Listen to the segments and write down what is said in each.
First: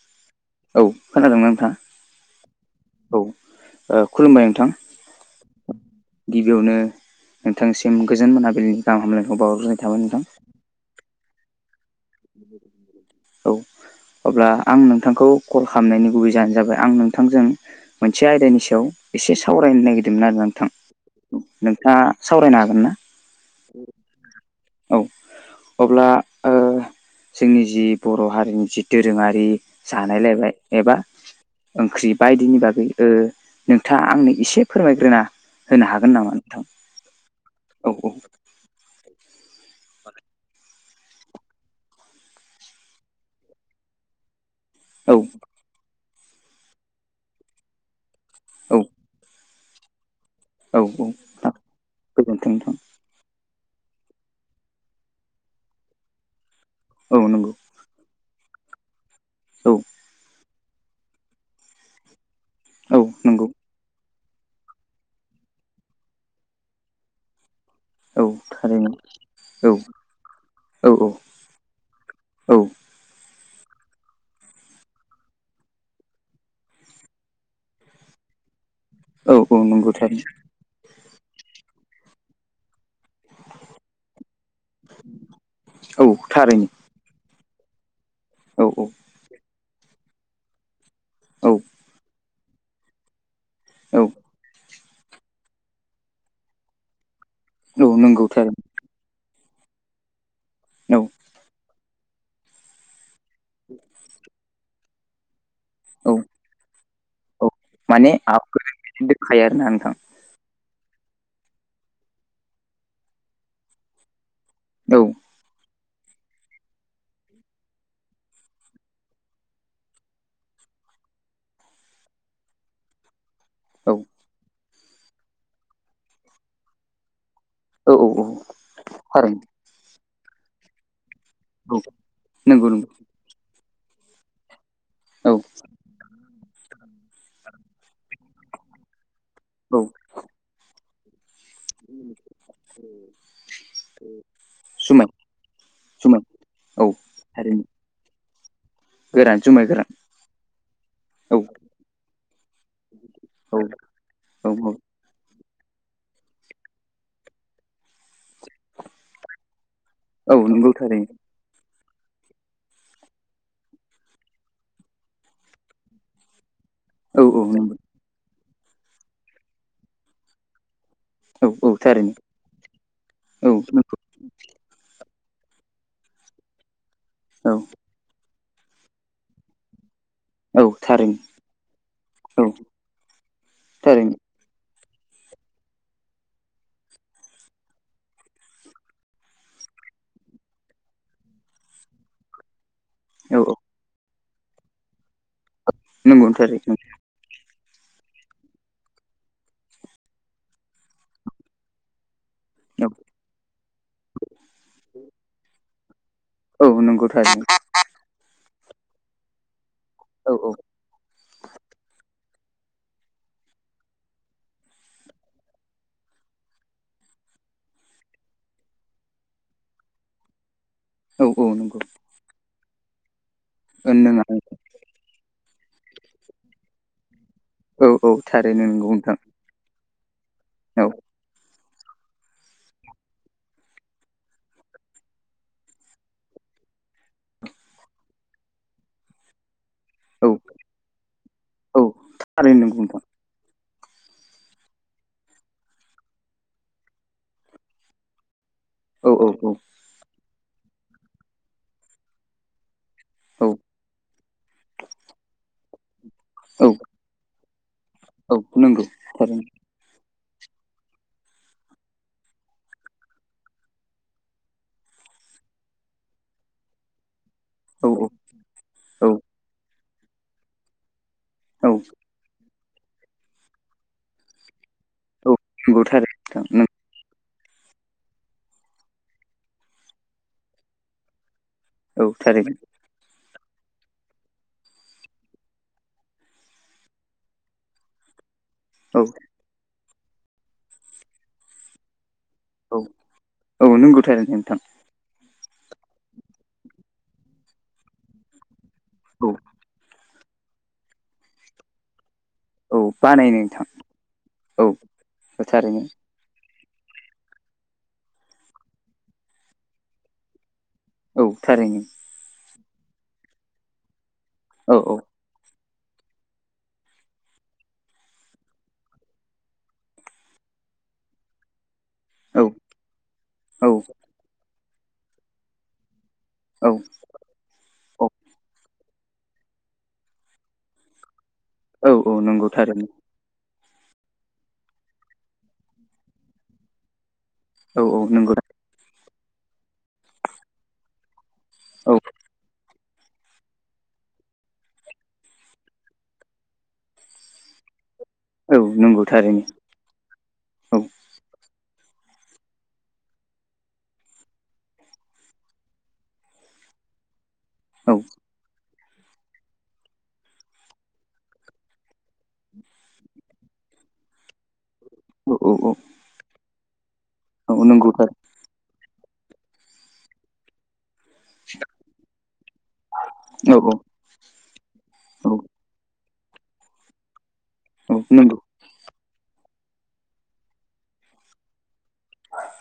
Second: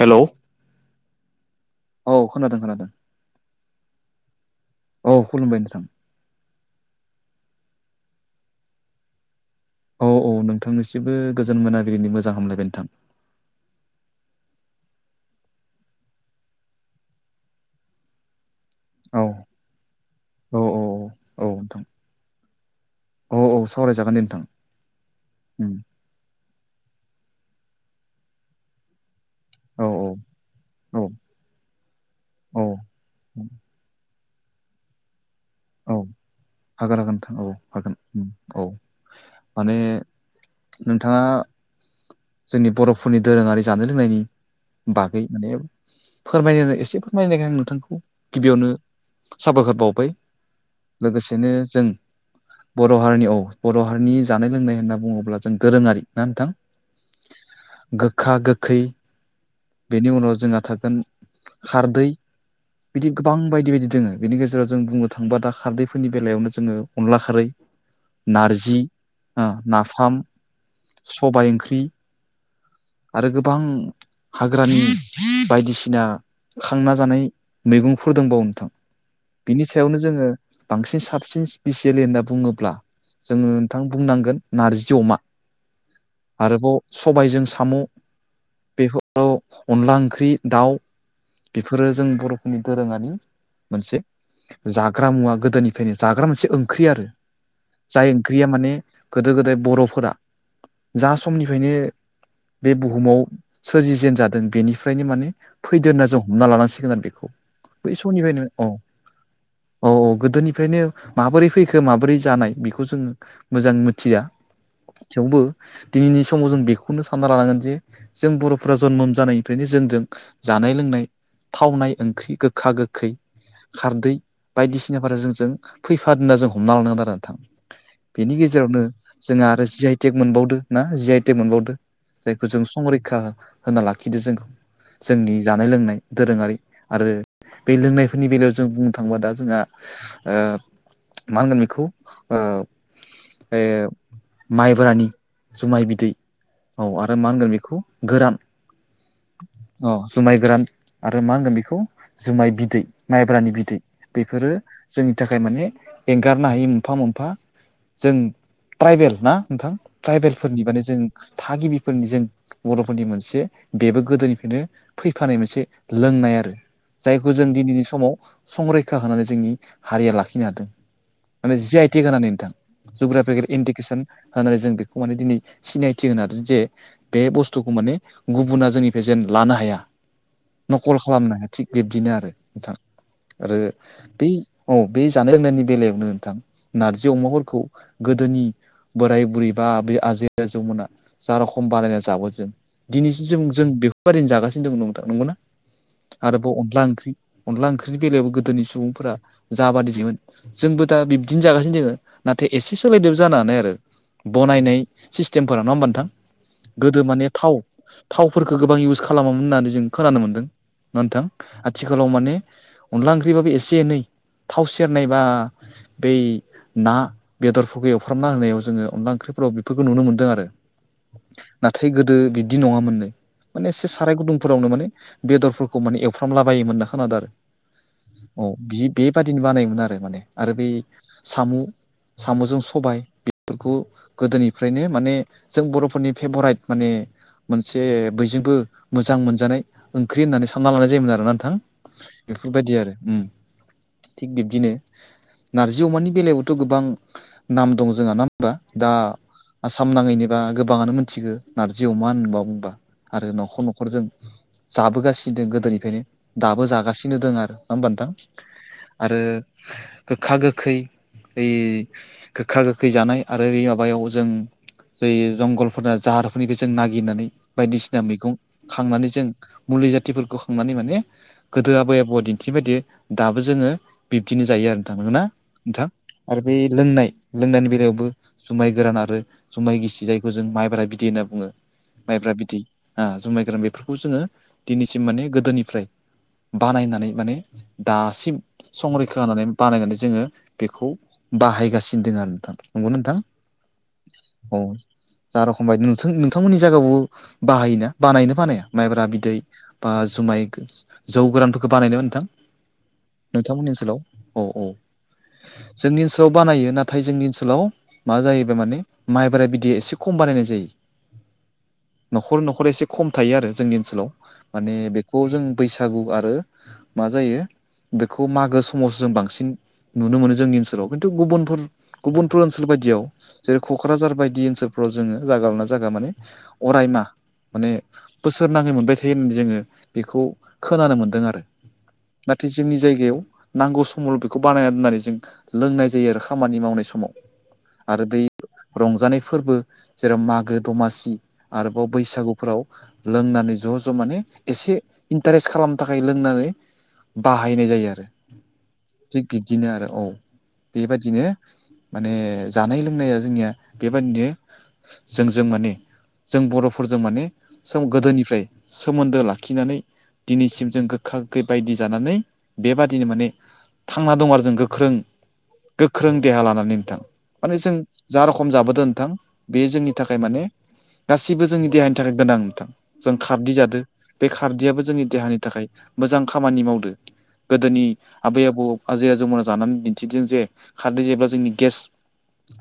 Hello औ खोनादोंमोन नोंथाङा? औ खोनादों खोनादों। औ ओ खुलुमबाय नोंथां औ खुलुमबाय नोंथां गिबियावनो नोंथांसिम गोजोन मोनाबिलिनि गाहाम हामलायखौ बावग्रोनाय थाबाय औ नोंथां औ नोंथांनिसिबो गोजोन मोनाबिलिनि मोजां हामलायबाय नोंथां औ अब्ला आं नोंथांखौ कल खालामनायनि गुबै जानो जाबाय आं नोंथांजों मोनसे आयदानि सा [unintelligible] औ एसे सावरायनो नागिरदोंमोन आरो औ नोंथां औ औ नोंथां नोंथाङा सावरायनो हागोन ना औ औ सावरायजागोन दे नोंथां औ उम अब्ला ओ जोंनि जि बर' हारिनि जि दोरोङा जि औ औ जानायलायबाय औ एबा ओंख्रि बायदिनि औ बागै ओ नोंथाङा आंनो एसे फोरमायग्रोना होनो औ हागोन नामा नोंथां हागोन हागोन नोंथां औ हागोन औ उम औ माने नोंथाङा जोंनि बर'फोरनि दोरोङारि जानाय लोंनायनि औ बागै माने फोरमायनो एसे फोरमाय [unintelligible] आं नोंथांखौ गिबियावनो औ साबायखर बावबाय औ लोगोसेनो जों गोजोनथों नोंथां बर बर' हारिनि औ बर' हारिनि जानाय लोंनाय होनना बुङोब्ला जों दोरोङारि ना नोंथां औ नंगौ गोखा गोखै औ बेनि उनाव जोंहा थागोन खारदै औ बिदि गोबां नंगौ बायदि बायदि दोङो बेनि गेजेराव जों बुं थांबा दा खारदैफोरनि बेलायावनो जोङो अनला खारै औ नारजि थारैनो हो औ नाफाम औ सबाय ओंख्रि औ औ आरो गोबां हाग्रानि बायदिसिना खांना जानाय मैगंफोर दंबावो नोंथां औ औ बिनि नंगौ सायावनो थारै जोङो बांसिन साबसिन स्पिसियेलि होनना बुङोब्ला जोङो नोंथां बुंनांगोन नारजि अमा औ थारैनो आरोबाव सबायजों साम' औ औ बेफोराव अनला ओंख्रि दाउ औ बेफोरो जों बर'फोरनि दोरोङारि औ मोनसे जाग्रा मुवा गोदोनिफ्रायनो जाग्रा मोनसे ओंख्रि आरो औ जाय नंगौ ओंख्रिया थारैनो माने गोदो गोदाय बर'फोरा औ जा समनिफ्रायनो बे बुहुमाव सोरजिजेन जादों बेनिफ्रायनो माने फैदो होनना औ जों हमना लानांसिगोन आरो बेखौ बै समनिफ्रायनो औ खायो आरो ना औ नोंथां गोदोनिफ्रायनो माबोरै फैखो माबोरै जानाय बेखौ जोङो मोजां मिथिया औ थेवबो दिनैनि समाव जों बेखौनो सानना लानांगोन जे जों बर'फोरा जन्म जानायनिफ्रायनो जोंजों जानाय लोंनाय थावनाय ओंख्रि गोखा गोखै औ खारदै बायदिसिनाफोर जों जों फैफादो [unintelligible] ना जों हमना लानो [unintelligible] आरो नोंथां औ औ थारैनो बेनि औ गेजेरावनो जोंहा आरो जि आइ टेक मोनबावदो ना जि आइ टेक मोनबावदो जायखौ जों नंगौ नंगौ संरिखा होना लाखिदो जोंखौ औ जोंनि जानाय लोंनाय दोरोङारि आरो बे लोंनायफोरनि बेलायाव जों बुंनो थाङोबा दा जोंहा औ ओ मा होनगोन बेखौ ओ ए माइबोरानि जुमाय जुमाय बिदै औ आरो मा होनगोन बेखौ गोरान गोरा अ जुमाय गोरान आरो मा होनगोन बेखौ जुमाय बिदै औ माइब्रानि बिदै बेफोरो औ जोंनि थाखाय माने एंगारनो हायि मोनफा मोनफा जों ट्राइबेल ना नोंथां औ ट्राइबेलफोरनि नंगौ माने जों थारैनो थागिबिफोरनि जों बर'फोरनि मोनसे बेबो गोदोनिफ्रायनो फैफानाय मोनसे लोंनाय आरो औ जायखौ औ जों नंगौ दिनैनि समाव संरैखा होनानै जोंनि हारिया लाखिनो हादों औ माने औ जि आइ टेक थारैनो गानै नोंथां जुग्राफिकेल औ नंगौ इन्डिकेसन होननानै जों बेखौ माने दिनै सिनायथि होनादों जे बे औ बुस्थुखौ माने गुबुना जोंनिफ्रायेजेनन्ट लानो हाया औ नखल थारैनो खालामनो हाया थिग बिब्दिनो आरो औ नोंथां आरो थारैनो ब औ बे जानाय लोंनायनि बेलायावनो नोंथां नारजि अमाफोरखौ गोदोनि बोराय बुरैबा बे आजै आजौमोना जा रोखम बानायायना जाबो जों दिनैसिम औ जों जों बेफोरबायिनो जागासिनो दों नंगौना नंगौ आरोबाव थारैनो अनला ओंख्रि अनला ओंख्रिनि बेलायावबो गोदोनि सुबुंफोरा जाबादि जोन जोंबो दा बिब्दिनो जागासिनो दोङ नाथाय एसे औ सोलायदोब जानानै आरो बनायनाय सिस्टेमफोरा नङा होमबा नोंथां औ गोदो नंगौ माने थारैनो थाव थावफोरखौ गोबां इउस खालामोमोन होननानै जों खोनानो औ मोनदों औ न नथां आथिखालाव माने अनला ओंख्रिबाबो एसे एनै थाव सेरनायबा बेै ना बेदरफोरखौफोरखौ एवफ्रामना होनायाव जोङो अनला ओंख्रिफोराव बेफोरखौ नुनो मोनदों आरो औ औ नंगौ नाथाय गोदो बिदि नङामोननो माने एसे साराय नोङा गुदुं फोरावनो माने बेदरफोरखौ माने एवफ्रामला बोमोन नना खोनादों आरो औ औ औ थारैनो नंगौ बि नोंथां बेबादिनो बानायोमोन आरो माने आरो बै औ साम' साम'जों सबाय बेफोरखौ गोदोनिफ्रायनो माने जों बर'फोरनि फेभराइट माने मोनसे बयजोंबो मोजां मोनजानाय ओंख्रि औ होननानै सानना लानाय जायोमोन आरोना नोंथां औ थारैनो नंगौ बेफोरबायदि आरो नोंथां थिग बिबदिनो नारजि अमानि बेलायावथ' गोबां नाम दं जोंहा ना होनबा दा औ औ आसाम नाङैनोबा गोबाङानो मोनथिगौ नारजि अमा होनबा बुंबा आरो औ न'खर न'खर जों जाबोगासिनो द गोदोनिफ्रायनो दाबो औ जागासिनो दं आरो खालामबान्दां औ नंगौ आरो थारैनो गोखा गोखै ओइ गोखा गोखै जानाय आरो बे माबायाव जों जै जंगलफोरना जाहारफोरनिखौ जों नागिरनानै औ औ बायदिसिना मैगं औ खांनानै जों मुलि जाथिफोरखौ खांनानै माने औ गोदो आबै आबौआ दि थबायदि दाबो जोङो बिब्दिनो जायो आरो नोंथां ना औ नंगौ नोंथां थारैनो आरो बे नोंथां नों लोंनाय लोंदानि बेलायावबो जुमाय गोरान आरो जुमाय गिसि जायखौ जों माइबारा बिदिै होनना बुङो औ माइब्रा थारैनो बिदि जुमाय गोरान बेफोरखौ जोङो दिनैसिम माने गोदोनिफ्राय बानायनानै माने दासिम औ संरैखा होननानै बानायनानै जोङो बेखौ बाहायगासिनो दं आरो नोंथां औ नंगौ नोंथां औ नोंगौथायै औ नोंथां जा रखम बाय नोंथ नोंथांमोननि जायगायावबो बाहायोना बानायनो बानाया माइब्रा औ बिदै बा जुमाय जौ गोरानफोरखौ बानायनो नोंथां औ बानायनो नोंथां नोंथांमोननि ओनसोलाव औ औ थारैनो जोंनि ओनसोल ओनाव बानायो नाथाय जोंनि ओनसोलाव मा जाहैबाय माने माइब्रा बिदैया एसे खम बानायनाय जायो औ थारैनो न'खर न'खर एसे खम थायो आरो जोंनि ओनसोलाव औ माने बेखौ जों बैसागु आरो मा जायो बेखौ मागो समावसो जों बांसिन नुनो मोनो जोंनि ओनसोलाव। खिन्थु गुबुनफोर गुबुनफोर औ ओनसोल बायदियाव जेरै औ क'क्राझार बायदि ओनसोलफ्राव जोङो जागा लाना जागा माने औ अरायमाहा माने बोसोर नाङै मोनबाय थायो होननानै जोङो बेखौ खोनानो मोन्दों आरो औ नंगौ नाथाय जोंनि थारैनो जायगायाव नांगौ समावल' बेखौ बानायना दोननानै जों लोंनाय जायो आरो खामानि मावनाय समाव औ औ आरो ब नंगौ रंजानाय फोरबो जेराव मागो दमासि आरोबाव औ बैसागुफोराव लोंनानै ज' ज' माने एसे इन्टारेस्ट खालामनो थाखाय लोंनानै बाहायनाय जायो आरो औ नंगौ थिग थारैनो बिब्दिनो आरो औ औ बेबायदिनो माने जानाय-लोंनाया जोंनिया बेबायाददिनो जोंजों माने जों बर'फोरजों माने सोम औ गोदोनिफ्राय सोमोन्दो लाखिनानै दिनैसिम जों गोखा-गोैखै बायदि जानानै बेबादिनो माने थांना दं आरो जों गोख्रों औ औ गो- ख्रों देहा लानानै नोंथां। माने औ जों नंगौ थारैनो जा रख- खम जाबोदों नोंथां बे जोंनि थाखाय माने गासिबो जोंनि देहानि थाखाय गोनां नोंथां। जों खारदि औ औ जादो बे खारदियाबो जोंनि देहानि थाखाय मोजां खामानि मावदो। गोदोनि औ नंगौ आबै-आबौ आजै-आजौमोना जानानै दिन्थिदों जे खारदै जेब्ला जोंनि गेस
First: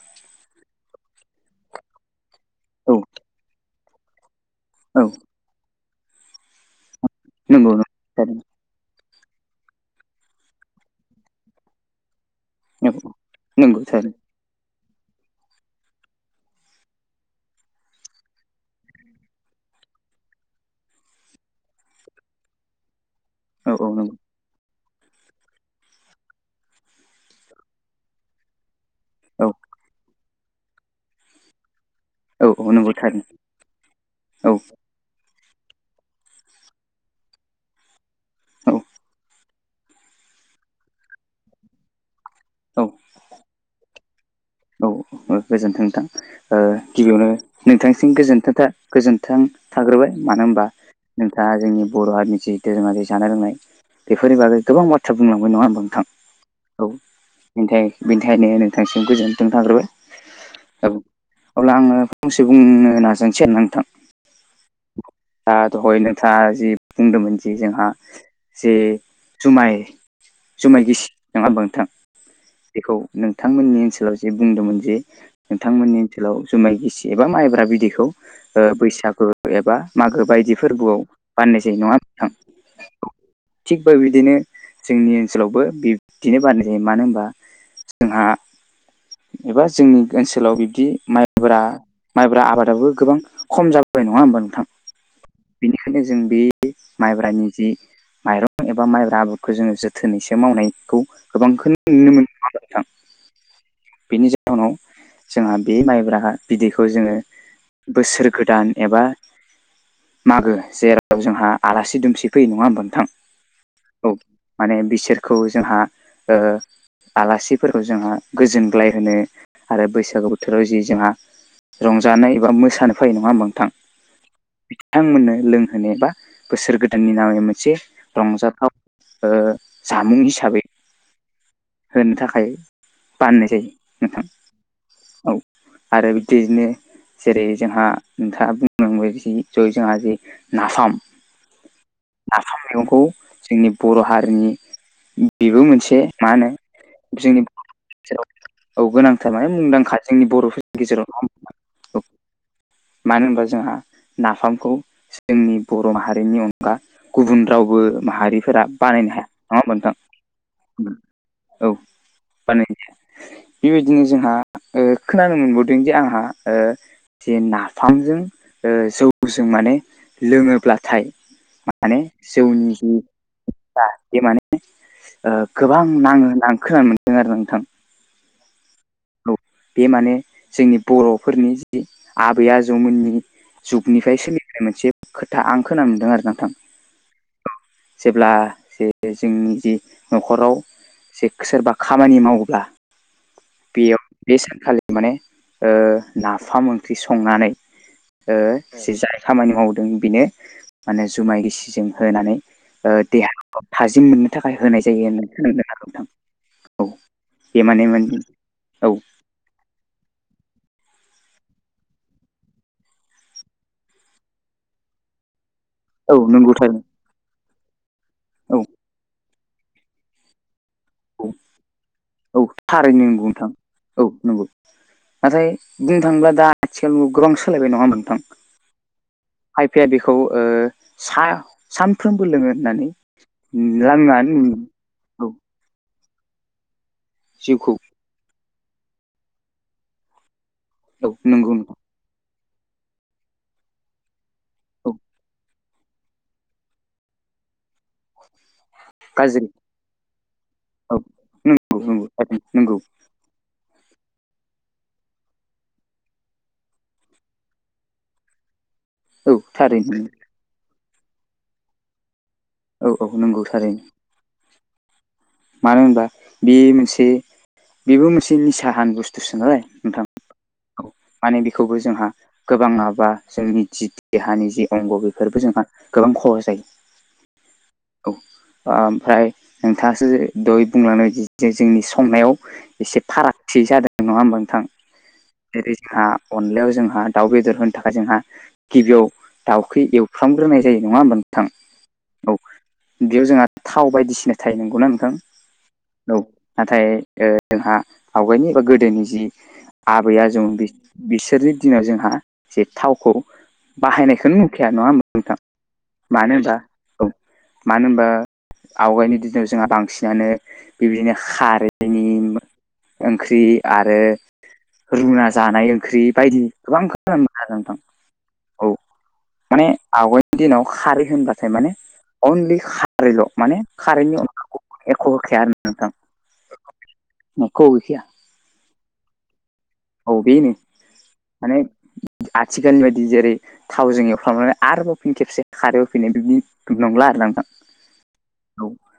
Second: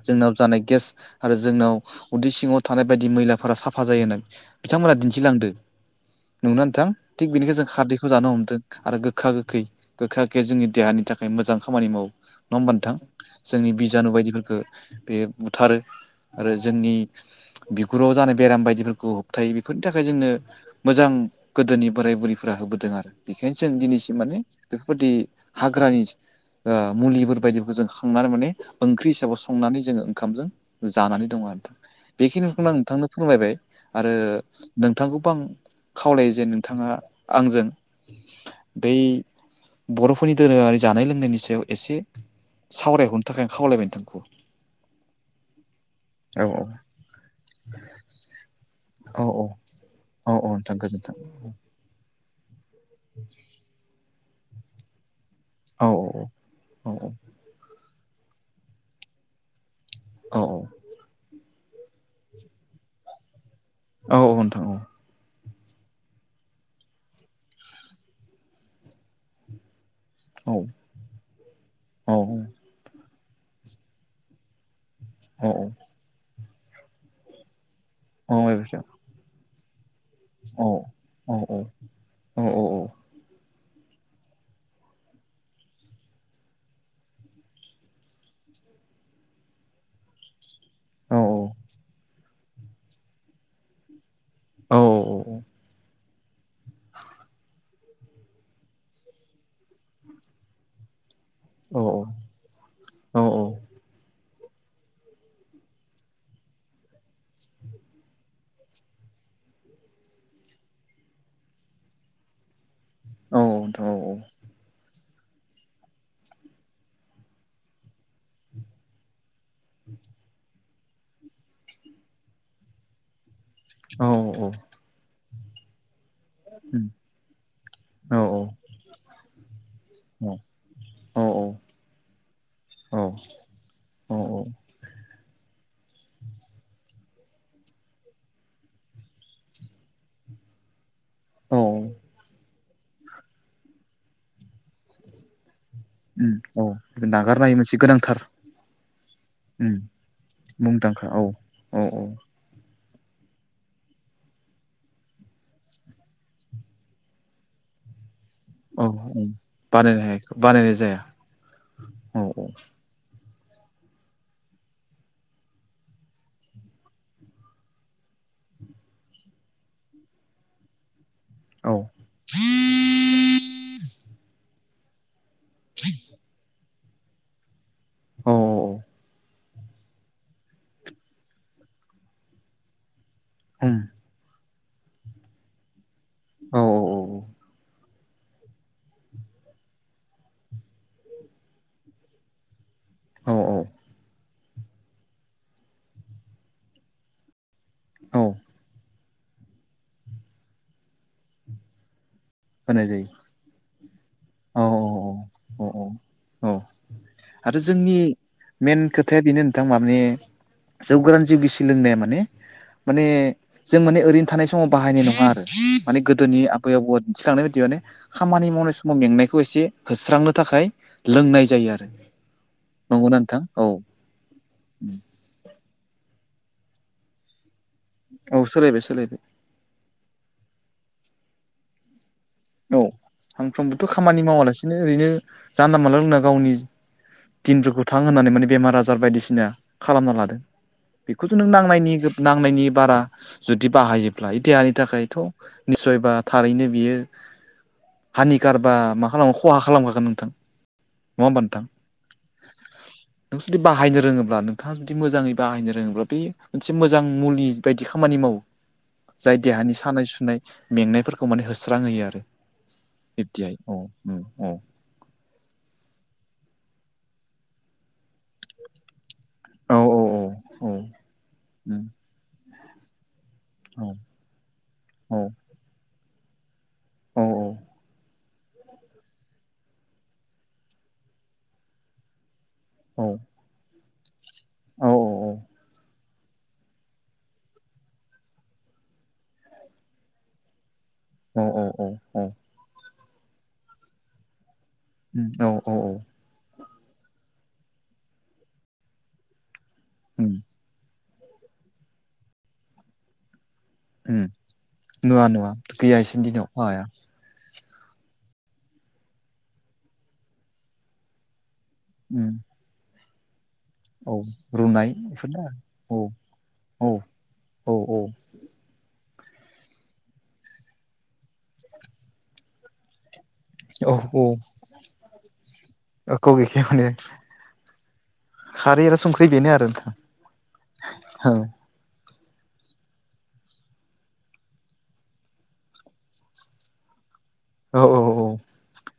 जोंनाव जानाय गेस आरो जोंनाव उदै सि- ङाव थानाय औ बायदि मैलाफोरा साफा जायो होननानै बिथांमोना औ दिन्थिलांदो। नंगौना नोंथां? थिग बेनिखाय जों नंगौ नंगौ खारदैखौ जानो थारैनो हमदों। आरो गोखा-गोखै गोखा-गोखैआ जोंनि देहानि थाखाय मोजां खामानि मावो। नङा होमबा औ नोंथां? औ जोंनि नंगौ बिजानु थारैनो बायदिफोरखो बे बुथारो आरो जोंनि बिगुराव जानाय बेराम बायदिफोरखौ होबथायो बेफोरनि थाखाय जोंनो मोजां गोदोनि बोराय-बुरैफोरा होबोदों आरो बेखायनो जों औ औ दिनैसिम नंगौ माने बेफोरबायदि हाग्रानि ओ मुलिफोर बायदिफोरखौ जों खांनानै माने ओंख्रि हिसाबै औ संनानै जोङो ओंखामजों जानानै दङ आरो नोंथां। औ बेखिनिखौनो औ आं नंगौ नोंथांनो थारैनो फोरमायबाय आरो औ नों- नोंथांखौबो आं खावलायो जे नोंथाङा आंजों बै बर'फोरनि दोरोङारि जानाय लोंनायनि सायाव एसे औ सावरायहरनो थाखाय आं खावलायबाय नोंथांखौ। औ गोजोन्थों नोंथां। औ ओ गिबियावनो नोंथांसिम गोजोन्थों था- औ गोजोन्थों औ थाग्रोबाय औ मानो औ होनबा नोंथां गोजोन्थों नोंथाङा जोंनि बर' हारिनि जि धोरोमारि जानाय-लोंनाय बेफोरनि बागै गोबां बाथ्रा बुंलांबाय। नङा होमबा औ नोंथां? औ औ [unintelligible] बेनि थाखायायनो नोंथांसिम गोजोनथों थांग्रोबाय। औ अब्ला आङो फंसे बुंनो नाजानोसै आरो नोंथां। औ औ नोंथां औ दा दहय नोंथाङा जि बुंदोंमोन जि जोंहा जे जुमाय जुमाय गिसि। नंङा ओमबा नोंथां? बेखौ नोंथांमोननि ओनसोलाव जे बुंदोंमोन जे नोंथांमोननि ओनसोलाव जुमाय गिसि एबा माइब्रा बिदैखौ ओ बैसागु एबा मागो बायदि फोरबोआव बानायनाय जायो। नङा ओमबा नोंथां? थिग बेबायदिनो जोंनि ओनसोलावबो बिदिनो बानायनाय जायो मानो होनबा जोंहा एबा जोंनि ओनसोलाव बिब्दि माइब्रा माइब्रा आबादाबो गोबां खम जाबाय नङा होमबा नों- औ औ औ बेनिखायनो जों बे माइब्रानि जि माइरं एबा माइब्रा आबादखौ जोङो जोथोनैसो मावनायखौ गोबांखौनो नुनो मोनो। नङा ओमबा नोंथां? औ औ बेनि जाहोनाव जोंहा बे माइब्राहा बिदैखौ जोङो बोसोर गोदान एबा मागो जेराव जोंहा आलासि दुमसि फैयो नङा होमबा नोंथां औ माने बिसोरखौ जोंहा ओ आलासिफोरखौ जोंङो गोजोनग्लाय होनो आरो बैसागो बोथोराव जि जोंहा रंजानाय एबा मोसानो फैयो। नङा ओमबा नोंथां? औ औ औ बिथांमोननो लोंहोनो बा बोसोर गोदाननि नामै मोनसे रंजाथाव ओ जामुं हिसाबै होनो थाखाय बानायनाय जायो औ औ औ नोंथां। औ आरो बिदिनो जेरै जोंहा नोंथाङा बुंलांबायजि जय जोंहा जि नाफाम औ नाफाम मैगंखौ जोंनि बर' हारिनि बेबो मोनसे मा होनो औ जोंनि नागारनो हायै मोनसे गेजेराव गोनांथार औ गोनांथार माने मुंदांखा जोंनि बर'फोरनि मुंदांखा गेजेराव औ नङा होमबा औ मानो होनबा जोंहा नाफामखौ जोंनि बर' माहारिनि अन गा गुबुन रावबो माहारि फोरा औ बानायनो औ हाया नङा होमबा बानायनो हाया बानायनाय जाया नोंथां औ बानायनो बेबायदिनो जोंहा ओ खोनानो मोनबावदों जे आंहा जे नाफामजों जौजों माने लोङोब्लाथाय औ माने जौनि जि बे माने ओ गोबां नाङो होन खोनानो मोनदों आरो नोंथां। औ औ बे माने जोंनि बर'फोरनि जि आबै आजौमोननि जुगनि फ्राय सोलिनाय मोनसे खोथा आं खोन मोनदों आरो नोंथां औ जेब्ला जे जोंनि जि न'खराव जे सोरबा खामानि मावोब्ला औ औ बेयाव बे सानखालि माने ओ नाफाम ओंख्रि संनानै औ ओ जि जाय खामानि मावदों बेनो माने जुमाय गिसिजों होनानै होनाय ओ जायो देहा औ थाजिम मोननो थाखाय औ होनाय जायो होननानै खोनादों औ आरो नोथां औ आरो जोंनि बेमानेमोन मेन खोथाया बेनो नोंथां माने जौगोरान जौ गिसि सोलोंनाया माने माने जों माने ओरैनो थानाय समाव बाहायनाय नांङा आरो माने औ गोदोनि नंगौ आबै थारैनो आबौआ दिन्थिलांनाय बायदि माने खामानि औ मावनाय सम मेंनायखौ एसे होस्रांनो थाखाय औ लोंनाय जायो आरो औ थारैनो नंगौना नंगौ नोंथां औ औ नंगौ नाथाय बुंनो थाङोब्ला दा आथिखाल गोबां सोलायबाय नंङा होनोमबा। औ सोलायबाय सोलायबाय। खायफाया बेखौ ओ सा सान फ्रोमबो लोङो औ होननानै सानफ्रोमबोथ' खामानि लाङानानै मावालासिनो ओरैनो जानला मोनानला लोंना गावनि जिउखौ दिनफोरखौ थां होनानै माने बेमार आजार बायदिसिना खालामना लादों औ बेखौथ' नों नंगौ नोंथां नांनायनि नांनायनि बारा जुदि बाहायोब्ला देहानि औ थाखायथ' निसयबा थारैनो बियो हानिकार बा मा खालामो गाज्रि खहा खालामखागोन नोंथां औ नङा होमबा नोंथां। नंगौ नंगौ नंगौ नों जुदि बाहायनो रोङोब्ला नोंथाङा जुदि मोजाङै बाहायनो रोङोब्ला बे मोनसे मोजां मुलि बायदि खामानि मावो। [inaudible] जाय देहानि थारैनो सानाय सुनाय मेंनायफोरखौ माने होस्रांहोयो आरो। औ औ नंगौ थारैनो औ औ मानो होनबा बे मोनसे बेबो मोनसे निसाहान बु स्थुसो नालाय औ नोंथां औ औ माने बेखौबो जोंहा गोबां माबा जोंनि जि देहानि जि अंग बेफोरबो जोंहा गोबां खहा जायो। औ औ औ ओमफ्राय नोंथाङासो दयै बुंलांनाय जोंनि संनायाव एसे फारागथि जादों नङा होमबा नोंथां जेरै जोंहा अनलायाव जोंहा दाउ बेदर होनो थाखाय जोंहा गिबियाव दाउखै एवफ्रामग्रोनाय जायो नङा होनबा नों अ औ औ अ बेयाव जोंहा थाव बायदिसिना थायो नंगौना नोंथां औ नाथाय ओ जोंहा आवगायनि बा गोदोनि जि आबैया औ आजौ बि बिसोरनि दिनाव जोंहा जे थावखौ औ बाहायनायखौनो नुखाया नङा होन नुवा नोंथां नुवा गैया इसोरनि मानो दिनाव होनबा माबाया औ मानो होनबा आवगायनि दिनाव जोंहा बांसिनानो बेबायदिनो खारै उम। ओंख्रि आरो औ रुनाय रुना बेफोरनो जानाय आरो ओंख्रि बायदि गोबां औ खोना मोना आरो औ नोंथां औ औ माने आवगायनि दिनाव खारै होनबाथाय माने अनलि खारल' माने औ औ खारैनन्टनि अन एख' होखाया आरो औ खारैया संख्रि बेनो आरो औ बेैनो माने आथिखाालनि बायदि जेरै थावजों एवफ्रांनानै आरोबाव फिन खेबसे खारै एवफिननाय बिदि नंला आरो ना नोंथां औ औ औ औ